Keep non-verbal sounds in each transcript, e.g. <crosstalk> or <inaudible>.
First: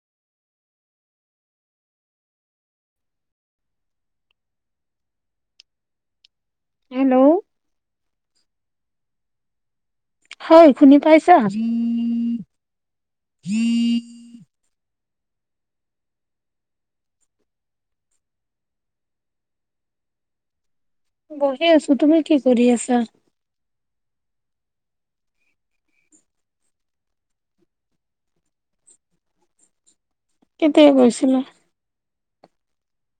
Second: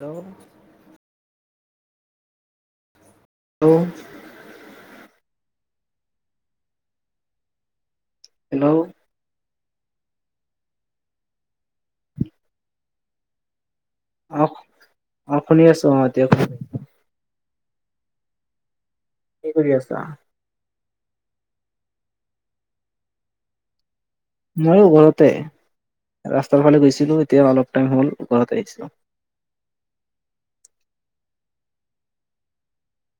Hello? Hello? Hello? Hello? হয়, শুনি পাইছা? অ', অ', শুনি আছো আহ, এতিয়া শু কি কৰি আছা? বহি আছো, তুমি কি কৰি আছা? মইও ঘৰতে, ৰাস্তাৰ ফালে গৈছিলো এতিয়া অলপ টাইম হ'ল ঘৰত আহিছো। কেতিয়া গৈছিলা?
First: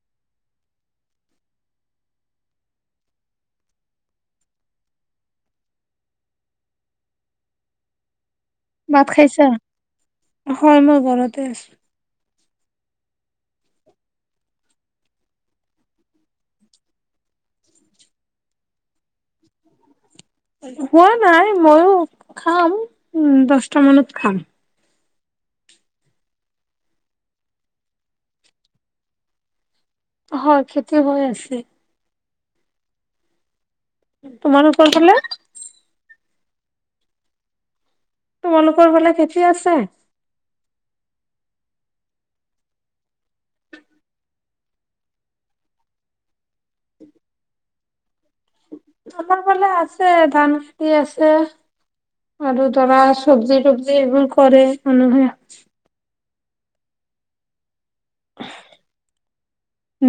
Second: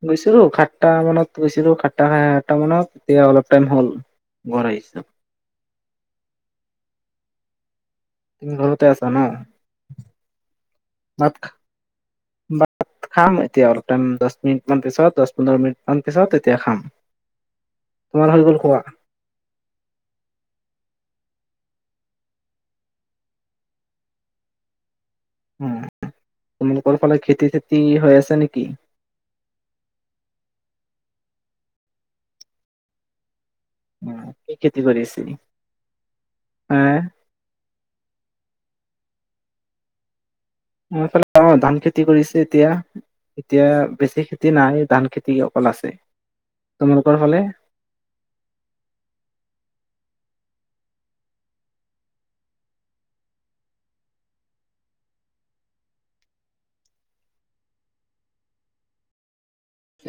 গৈছিলো সাতটা মানত গৈছিলো সাতটা আঠটা মানত এতিয়া অলপ টাইম হ'ল। ঘৰ আহিছোঁ। ঘৰতে ভাত আছা ন' খাইছা? হয় মই ঘৰতে ভাত আছো। ভাত খাম এতিয়া অলপ টাইম দহ মিনিট মান পিছত দহ পোন্ধৰ মিনিট মান পিছত, তেতিয়া খাম। তোমাৰ হৈ গ'ল খোৱা? <unintelligible> হোৱা নাই ময়ো খাম, উম, দছটা মানত খাম। উম, তোমালোকৰ ফালে খেতি-চেতি হৈ আছে নেকি? হয়, খেতি হৈ আছে। উম, কি খেতি তোমালোকৰ কৰি ফালে? আছে? আ? তোমালোকৰ ফালে খেতি আছে? অ' এই ফালে ধান খেতি কৰিছে এতিয়া। এতিয়া বেছি খেতি নাই, ধান খেতি অকল আছে, তোমালোকৰ ফালে? আমাৰ ফালে আছে, ধান খেতি আছে। আৰু ধৰা চবজি টবজি এইবোৰ কৰে মানুহে।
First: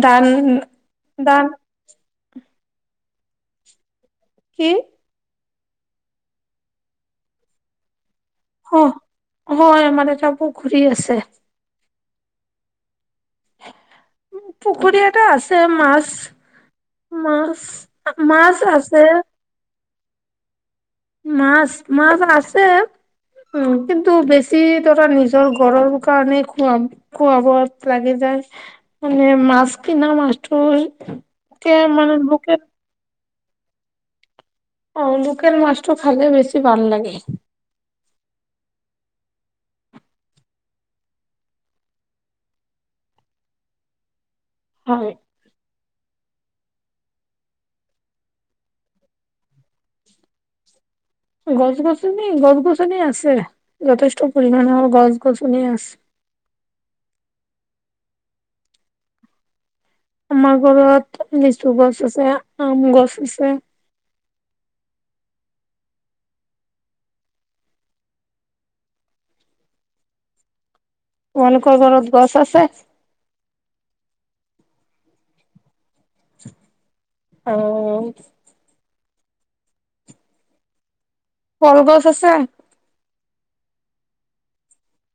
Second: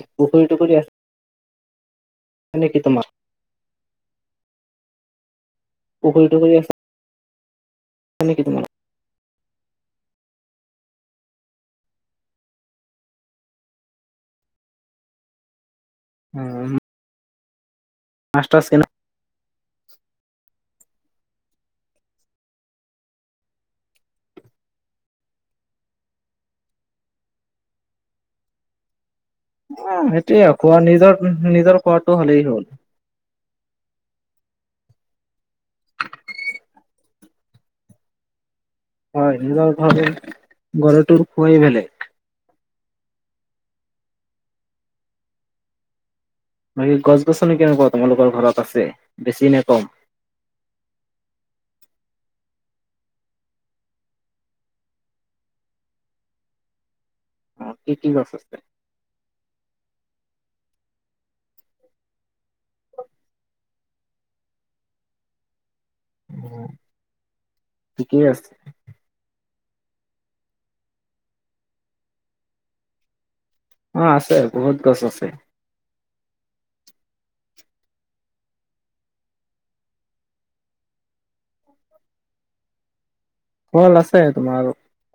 ধান পুখুৰী টুকুৰী ধান আছে নেকি তোমাৰ? কি? পুখুৰী টুখুৰী আছে আছে নেকি তোমাৰ? অ' হয়, আমাৰ এটা পুখুৰী আছে। উম, পুখুৰী এটা আছে মাছ উম। মাছ, মাছ তাছ কেনে আছে মাছ, মাছ আছে উম, কিন্তু বেছি ধৰা নিজৰ গৰৰ কাৰণেই খুৱাম। খোৱা বোৱাত লাগি যায়। মানে মাছ অ', কিনা সেইটোয়ে খোৱা মাষ্টৰ নিজৰ নিজৰ কে খোৱাটো মানে হ'লেই বুকে হ'ল। অ' লোকেল মাছটো খালে বেছি ভাল লাগে। হয়, নিজৰ ঘৰে গৰৰটো খোৱাই বেলেগ। হয়। বাকী গছ গছনি কেনেকুৱা তোমালোকৰ ঘৰত আছে, বেছি নে কম? গছ গছনি গছ গছনি আছে, যথেষ্ট পৰিমানৰ গছ গছনি আছে। অ' কি কি গছ আছে? আমাৰ ঘৰত লিচু গছ আছে, আম গছ আছে। অ', ঠিকেই আছে। তোলোকৰ ঘৰত গছ আছে? অ' আছে, বহুত গছ আছে। অ'। কলগছ আছে? কল আছে, তোমাৰ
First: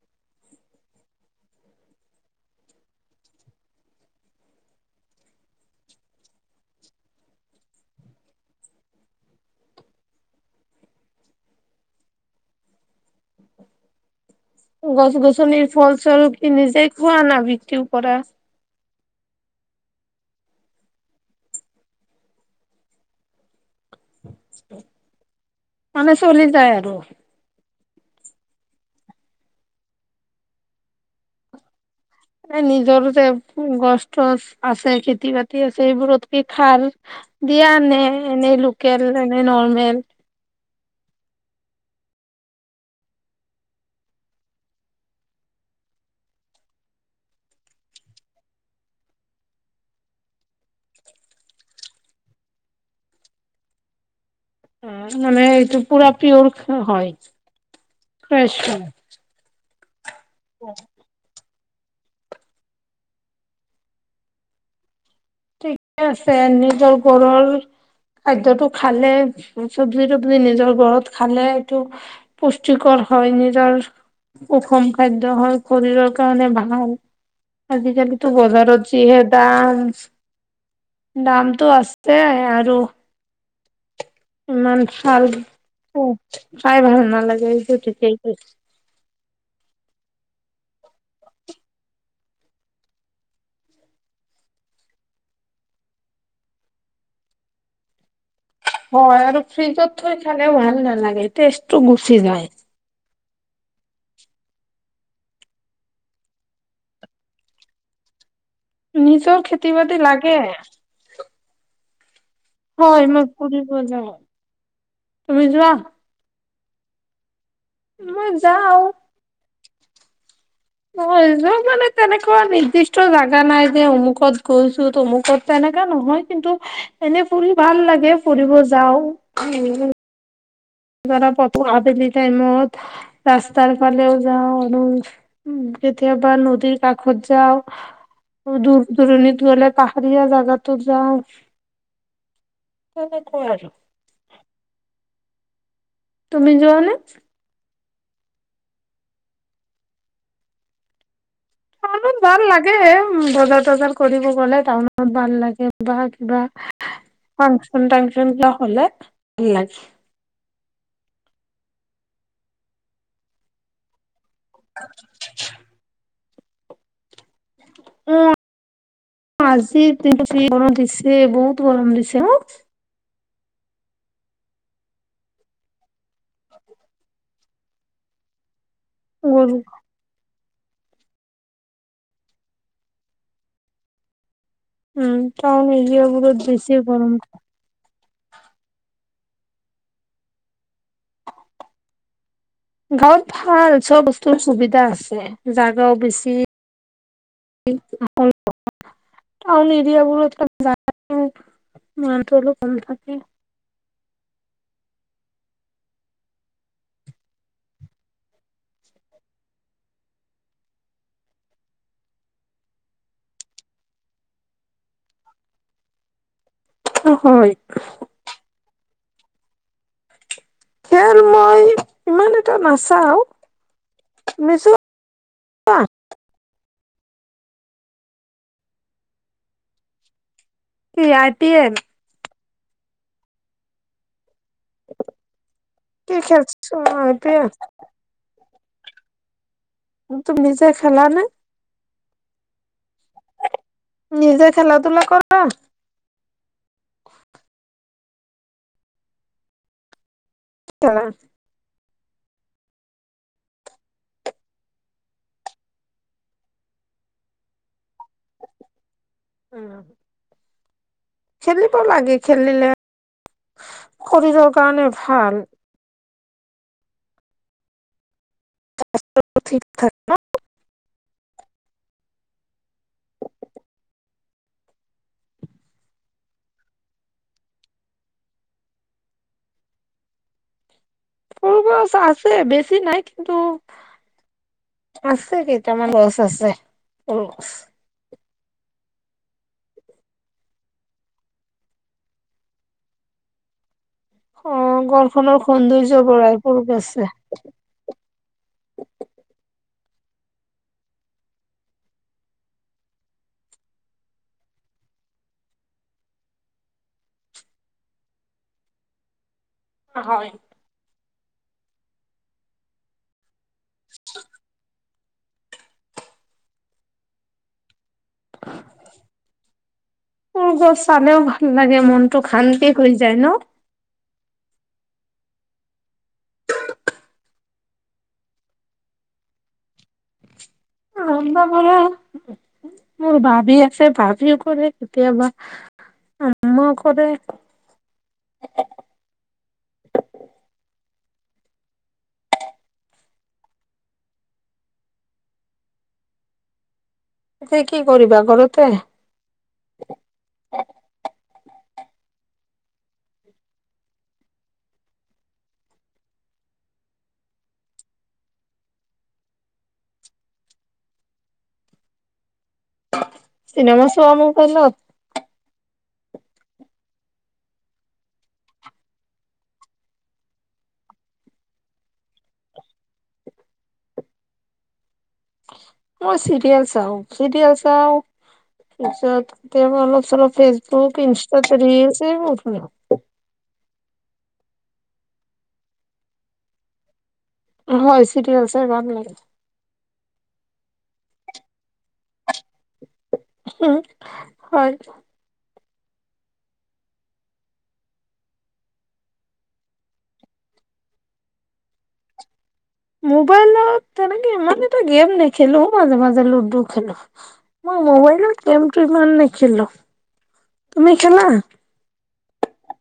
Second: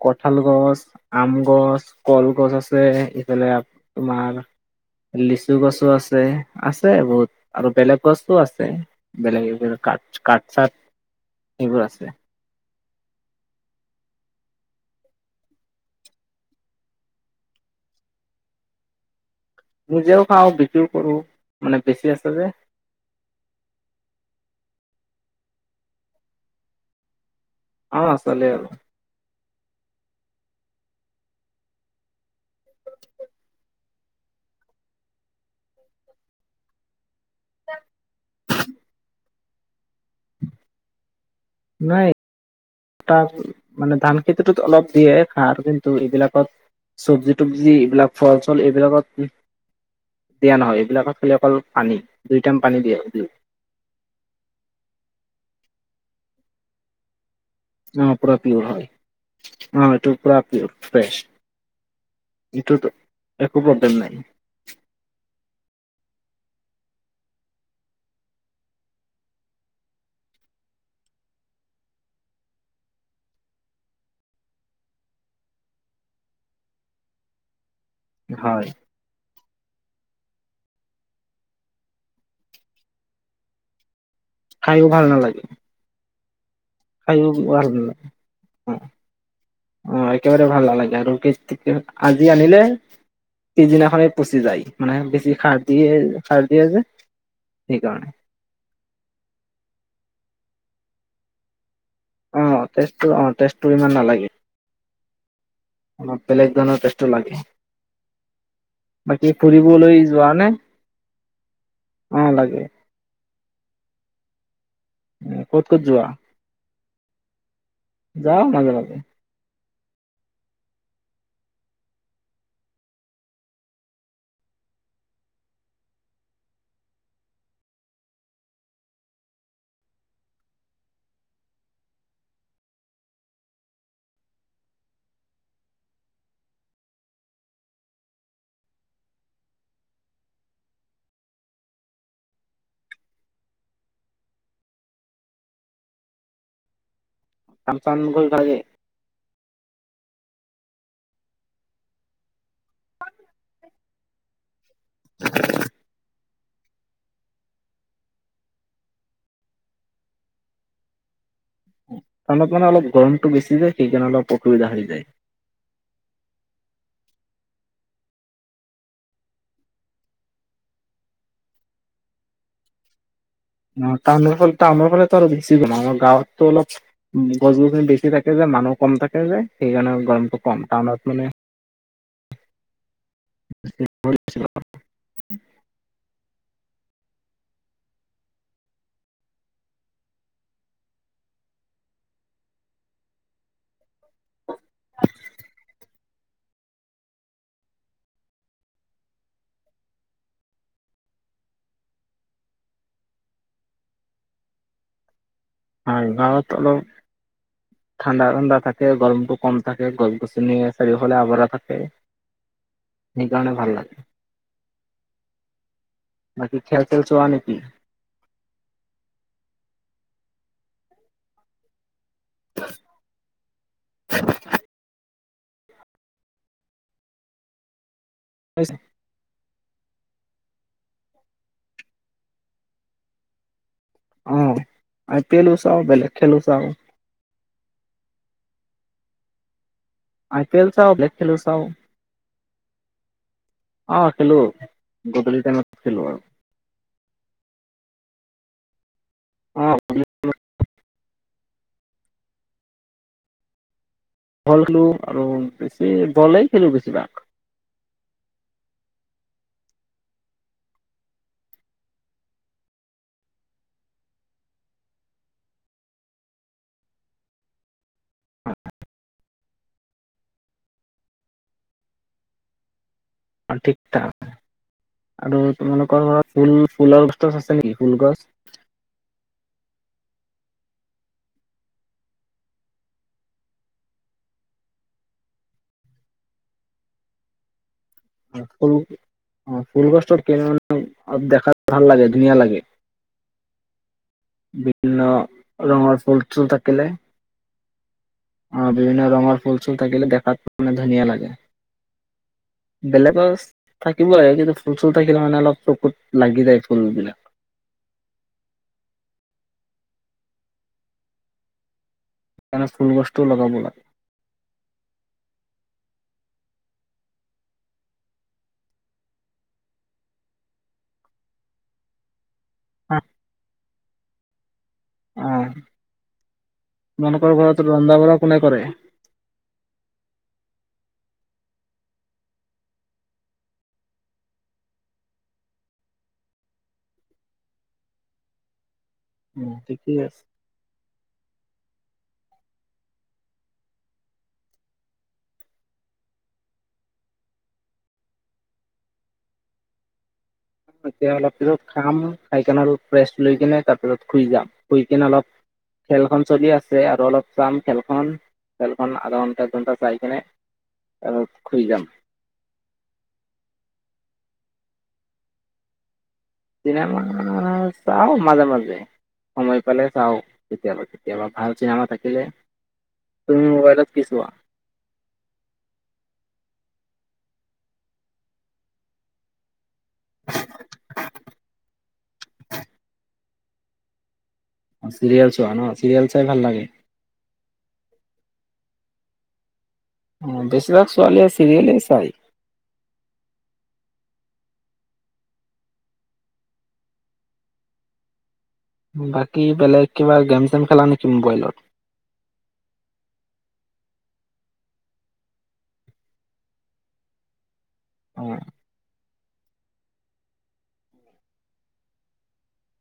কঁঠাল গছ, আম গছ, কলগছ আছে, ইফালে আ তোমাৰ লিচু গছো ‍আছে, আছে আৰু বহুত আৰু বেলেগ গছো আছে। বেলেগ এইবিলাক কাঠ কাঠ চাট, এইবোৰ আছে। গছ গছনিৰ ফলস্বৰূপ কি নিজে খোৱা না বিক্ৰীও কৰা? নিজেও খাওঁ বিক্ৰীও কৰোঁ, মানে বেছি আছে যে। মানে চলি যায় আৰু। অ' চলে আৰু। নিজৰ যে গছ টচ আছে, খেতি বাতি আছে, এইবোৰত তুমি খাৰ দিয়ানে এনেই লোকেল এনে নৰ্মেল। নাই মানে ধান খেতিটোত অলপ দিয়ে সাৰ কিন্তু এইবিলাকত চবজি তবজি এইবিলাক ফল চল এইবিলাকত দিয়া নহয়, এইবিলাকত খালী অকল পানী দুই টাইম পানী দিয়ে <unintelligible> মানে এইটো পুৰা পিয়ৰ হয়। অ', পুৰা পিয়ৰ হয়, অ', এইটো পুৰা পিয়ৰ ফ্ৰেচ এইটোতো একো প্ৰব্লেম নাই। ঠিকে আছে নিজৰ ঘৰৰ খাদ্যটো খালে চবজি তবজি নিজৰ ঘৰত খালে এইটো পুষ্টিকৰ হয়, নিজৰ সুষম খাদ্য হয়, শৰীৰৰ কাৰণে ভাল আজিকালি হয় বজাৰত যিহে দাম, দামটো আছে আৰু ইমান খাইও ভাল নালাগে খাই ভাল খাইও নালাগে এই ভাল নালাগে <unintelligible> অ', একেবাৰে ভাল নালাগে আৰু <inaudible> আজি আনিলে পিছদিনাখনেই পচি যায় মানে বেছি সাৰ দিয়ে সাৰ দিয়ে যে সেইকাৰণে। হয়, আৰু ফ্ৰিজত থৈ খালে ভাল নালাগে টেষ্টটো গুচি যায়। অ', টেষ্টটো অ', টেষ্টটো ইমান নালাগে। অলপ বেলেগ ধৰণৰ টেষ্টটো লাগে বাকী নিজৰ খেতি বাতি ফুৰিবলৈ লাগে যোৱানে? অ', লাগে। হয়, মই ফুৰিব যাওঁ। উম, ক'ত ক'ত যোৱা? যাওঁ মাজে মাজে। মই যে, মানে তেনেকুৱা নিৰ্দিষ্ট জাগা নাই যে, অমুকত গৈছোঁ তমুকত তেনেকা নহয়। কিন্তু এনে ফুৰি ভাল লাগে ফুৰিব যাওঁ <unintelligible> জৰা পাপু আবেলি টাইমত ৰাস্তাৰ ফালেও যাওঁ আৰু উম, কেতিয়াবা নদীৰ কাষত যাওঁ। দূৰ দূৰণিত গ'লে পাহাৰীয়া জাগাতো যাওঁ। তেনেকৈ আৰু। তুমি যোৱানে? কাম চাম নকৰিবা <unintelligible> আৰু ভাল লাগে বজাৰ তজাৰ কৰিব গ'লে টাউনত ভাল লাগে বা কিবা। ফাংচন টাংচন কিবা হ'লে ভাল লাগে। নত মান অলপ গৰমটো বেছি যায় সেইকাৰণে অলপ অসুবিধা হৈ যায়। <inaudible> <unintelligible> আজিৰ দিনটো গৰম দিছে বহুত গৰম দিছে ন? অ', টাউনৰ ফালে টাউনৰ ফালেতো আৰু বেছি গৰম আমাৰ গাঁৱতো অলপ গছ গছনি বেছি থাকে যে, মানুহ কম থাকে যে, উম সেইকাৰণে গৰমটো কম টাউনত মানে <unintelligible> উম, টাউন এৰিয়াবোৰত বেছিয়ে গৰম। গাঁৱত ভাল চব বস্তুৰে সুবিধা আছে জাগাও বেছি। <unintelligible> টাউন এৰিয়াবোৰত জাগা <unintelligible> কম থাকে। হয়, গাওঁত অলপ ঠাণ্ডা ঠাণ্ডা থাকে গৰমটো কম থাকে গছ গছনি ন চাৰিওফালে আৱৰা থাকে সেইকাৰণে ভাল লাগে বাকী খেল চেল চোৱা হয় নেকি খেল মই সিমান এটা নাচাওঁ নিজৰ হৈছে কি আই পি এল অ আই পি এলও চাওঁ বেলেগ খেলো চাওঁ অ আই পি এল তুমি আই পি নিজে এল চাওঁ খেলা বেলেক নে খেলো চাওঁ অ খেলো নিজে খেলা ধূলা কৰা গধূলি টাইমত খেলো আৰু অ খেলো <inaudible> বল খেলোঁ আৰু বেছি বলেই খেলোঁ বেছিভাগ উম খেলিব লাগে খেলিলে শৰীৰৰ কাৰণে ভাল স্বাস্থ্যটো ঠিক থাকে ন <unintelligible> আৰু তোমালোকৰ ঘৰত ফুল ফুলৰ গছ চছ আছে নেকি ফুল গছ ফুল গছ আছে বেছি নাই কিন্তু আছে কেইটামান গছ আছে ফুল অ ফুল গছ ত মানে দেখাত ভাল লাগে ধুনীয়া লাগে অ বিভিন্ন ঘৰখনৰ সৌন্দৰ্য ৰঙৰ ফুল বঢ়াই চুল সৰু থাকিলে গছে অ বিভিন্ন ৰঙৰ ফুল চুল থাকিলে দেখাত মানে ধুনীয়া লাগে বেলেগ গছ থাকিব লাগে কিন্তু ফুল চুল থাকিলে মানে অলপ চকুত লাগি যায় ফুল বিলাক হয় সেইকাৰণে ফুল গছটো লগাব লাগে <unintelligible> ফুল গছ চালেও ভাল লাগে মন টো শান্তি হৈ যায় ন অ তোমালোকৰ ঘৰত ৰন্ধা বঢ়া কোনে কৰে ৰন্ধা বঢ়া মোৰ ভাবি আছে ভাবিও কৰে কেতিয়াবা আম্মাও কৰে উম ঠিকেই আছে এতিয়া কি কৰিবা ঘৰতে এতিয়া অলপ পিছত খাম খাই কিনে অলপ ৰেষ্ট লৈ কিনে তাৰপিছত শুই যাম শুই কিনে অলপ খেলখন চলি আছে আৰু অলপ চাম খেলখন খেল খন আধা ঘণ্টা এক ঘণ্টা চাই কেনে শুই যাম চিনেমা চোৱা মবাইলত চিনেমা চাওঁ মাজে মাজে সময় পালে চাওঁ কেতিয়াবা কেতিয়াবা ভাল চিনেমা থাকিলে তুমি মবাইলত কি চোৱা মই চিৰিয়েল চাওঁ চিৰিয়েল চাওঁ তাৰপিছত কেতিয়াবা অলপ চলপ ফেচবুক ইনষ্টাত ৰিল চিল <unintelligible> অ চিৰিয়েল চোৱা ন চিৰিয়েল চাই ভাল লাগে হয় চিৰিয়েল চাই ভাল লাগে। উম বেছিভাগ ছোৱালীয়ে ছিৰিয়েলে চায়। উম হয়। বাকী বেলেগ কিবা গেম চেম খেলা নেকি মোবাইলত? মোবাইলত তেনেকে ইমান এটা গেম নেখেলো, মাজে মাজে লুডু খেলো। মই অ মোবাইলত গেমটো ইমান নেখেলো, তুমি খেলা?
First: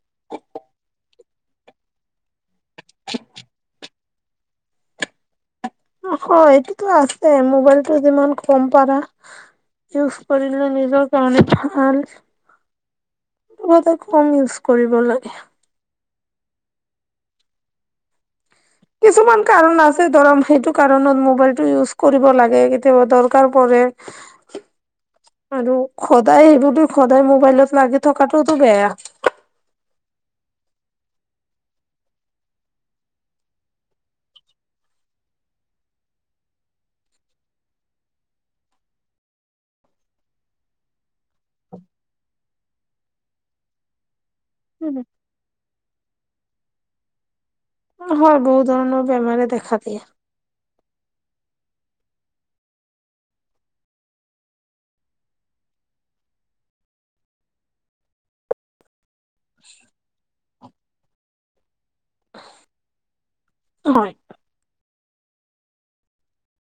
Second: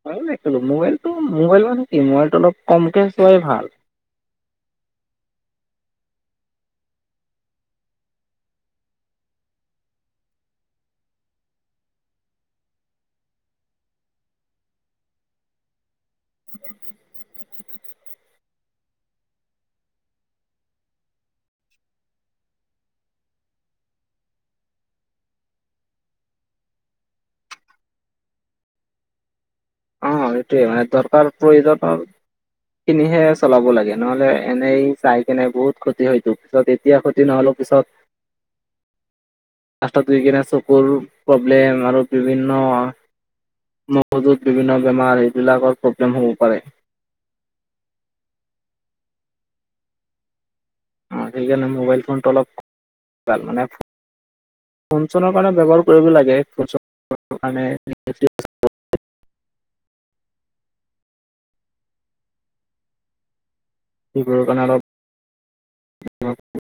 মইও নেখেলো মোবাইলটো মোবাইল মানে কি মোবাইলটো অলপ কমকে চোৱাই ভাল। অঁ হয় এইটোতো আছে মোবাইলটো যিমান কম পাৰা ইউজ কৰিলে নিজৰ কাৰণে ভাল। মুঠতে কম ইউজ কৰিব লাগে। <inaudible> কিছুমান কাৰণ আছে ধৰম সেইটো কাৰণত মোবাইলটো ইউজ কৰিব লাগে, কেতিয়াবা দৰকাৰ পৰে। <inaudible> আৰু সদাই এইবোৰতোত সদাই মোবাইলত লাগি থকাটোতো বেয়া। অ এইটোৱে হয় দৰকাৰ প্ৰয়োজনত কিনিহে চলাব লাগে নহলে এনেই চাইকেনে‌ বহুত ক্ষতি হয়তো <inaudible> এতিয়া ক্ষতি নহ'লেও পিছত লাস্তত গৈ কিনে চকুৰ প্ৰব্লেম আৰু বিভিন্ন মগজুত বিভিন্ন বেমাৰ এইবিলাকৰ প্ৰব্লেম হ'ব পাৰে। অঁ হয় বহু ধৰণৰ বেমাৰে দেখা দিয়ে। অঁ সেইকাৰে মোবাইল ফোনটো অলপ, ভাল মানে ফোন চোনৰ কাৰণে ব্যৱহাৰ কৰিব লাগে <unintelligible> <inaudible> <unintelligible> বোৰৰ কাৰণে অলপ <unintelligible>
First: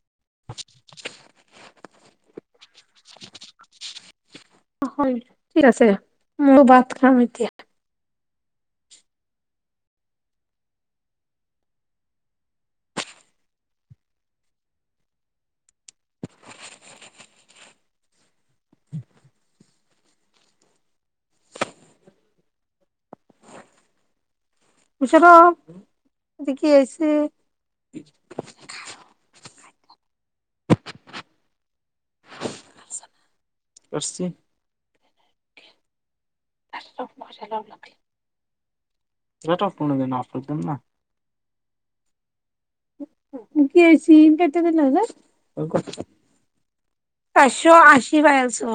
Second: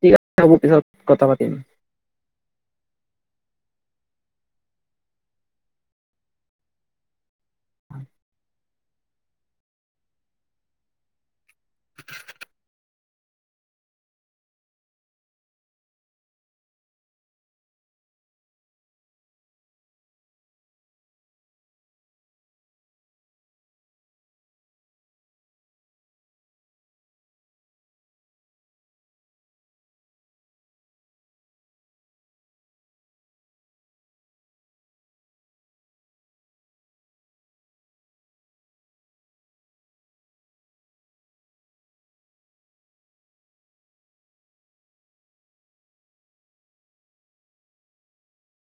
ঠিক আছে হব পিছত কথা পাতিম। অ হয় ঠিক আছে, ময়ো ভাত খাম এতিয়া। <unintelligible> <unintelligible> কি আহছে ৰচি। <inaudible> <unintelligible> <unintelligible> <unintelligible> আশি পাই আছো।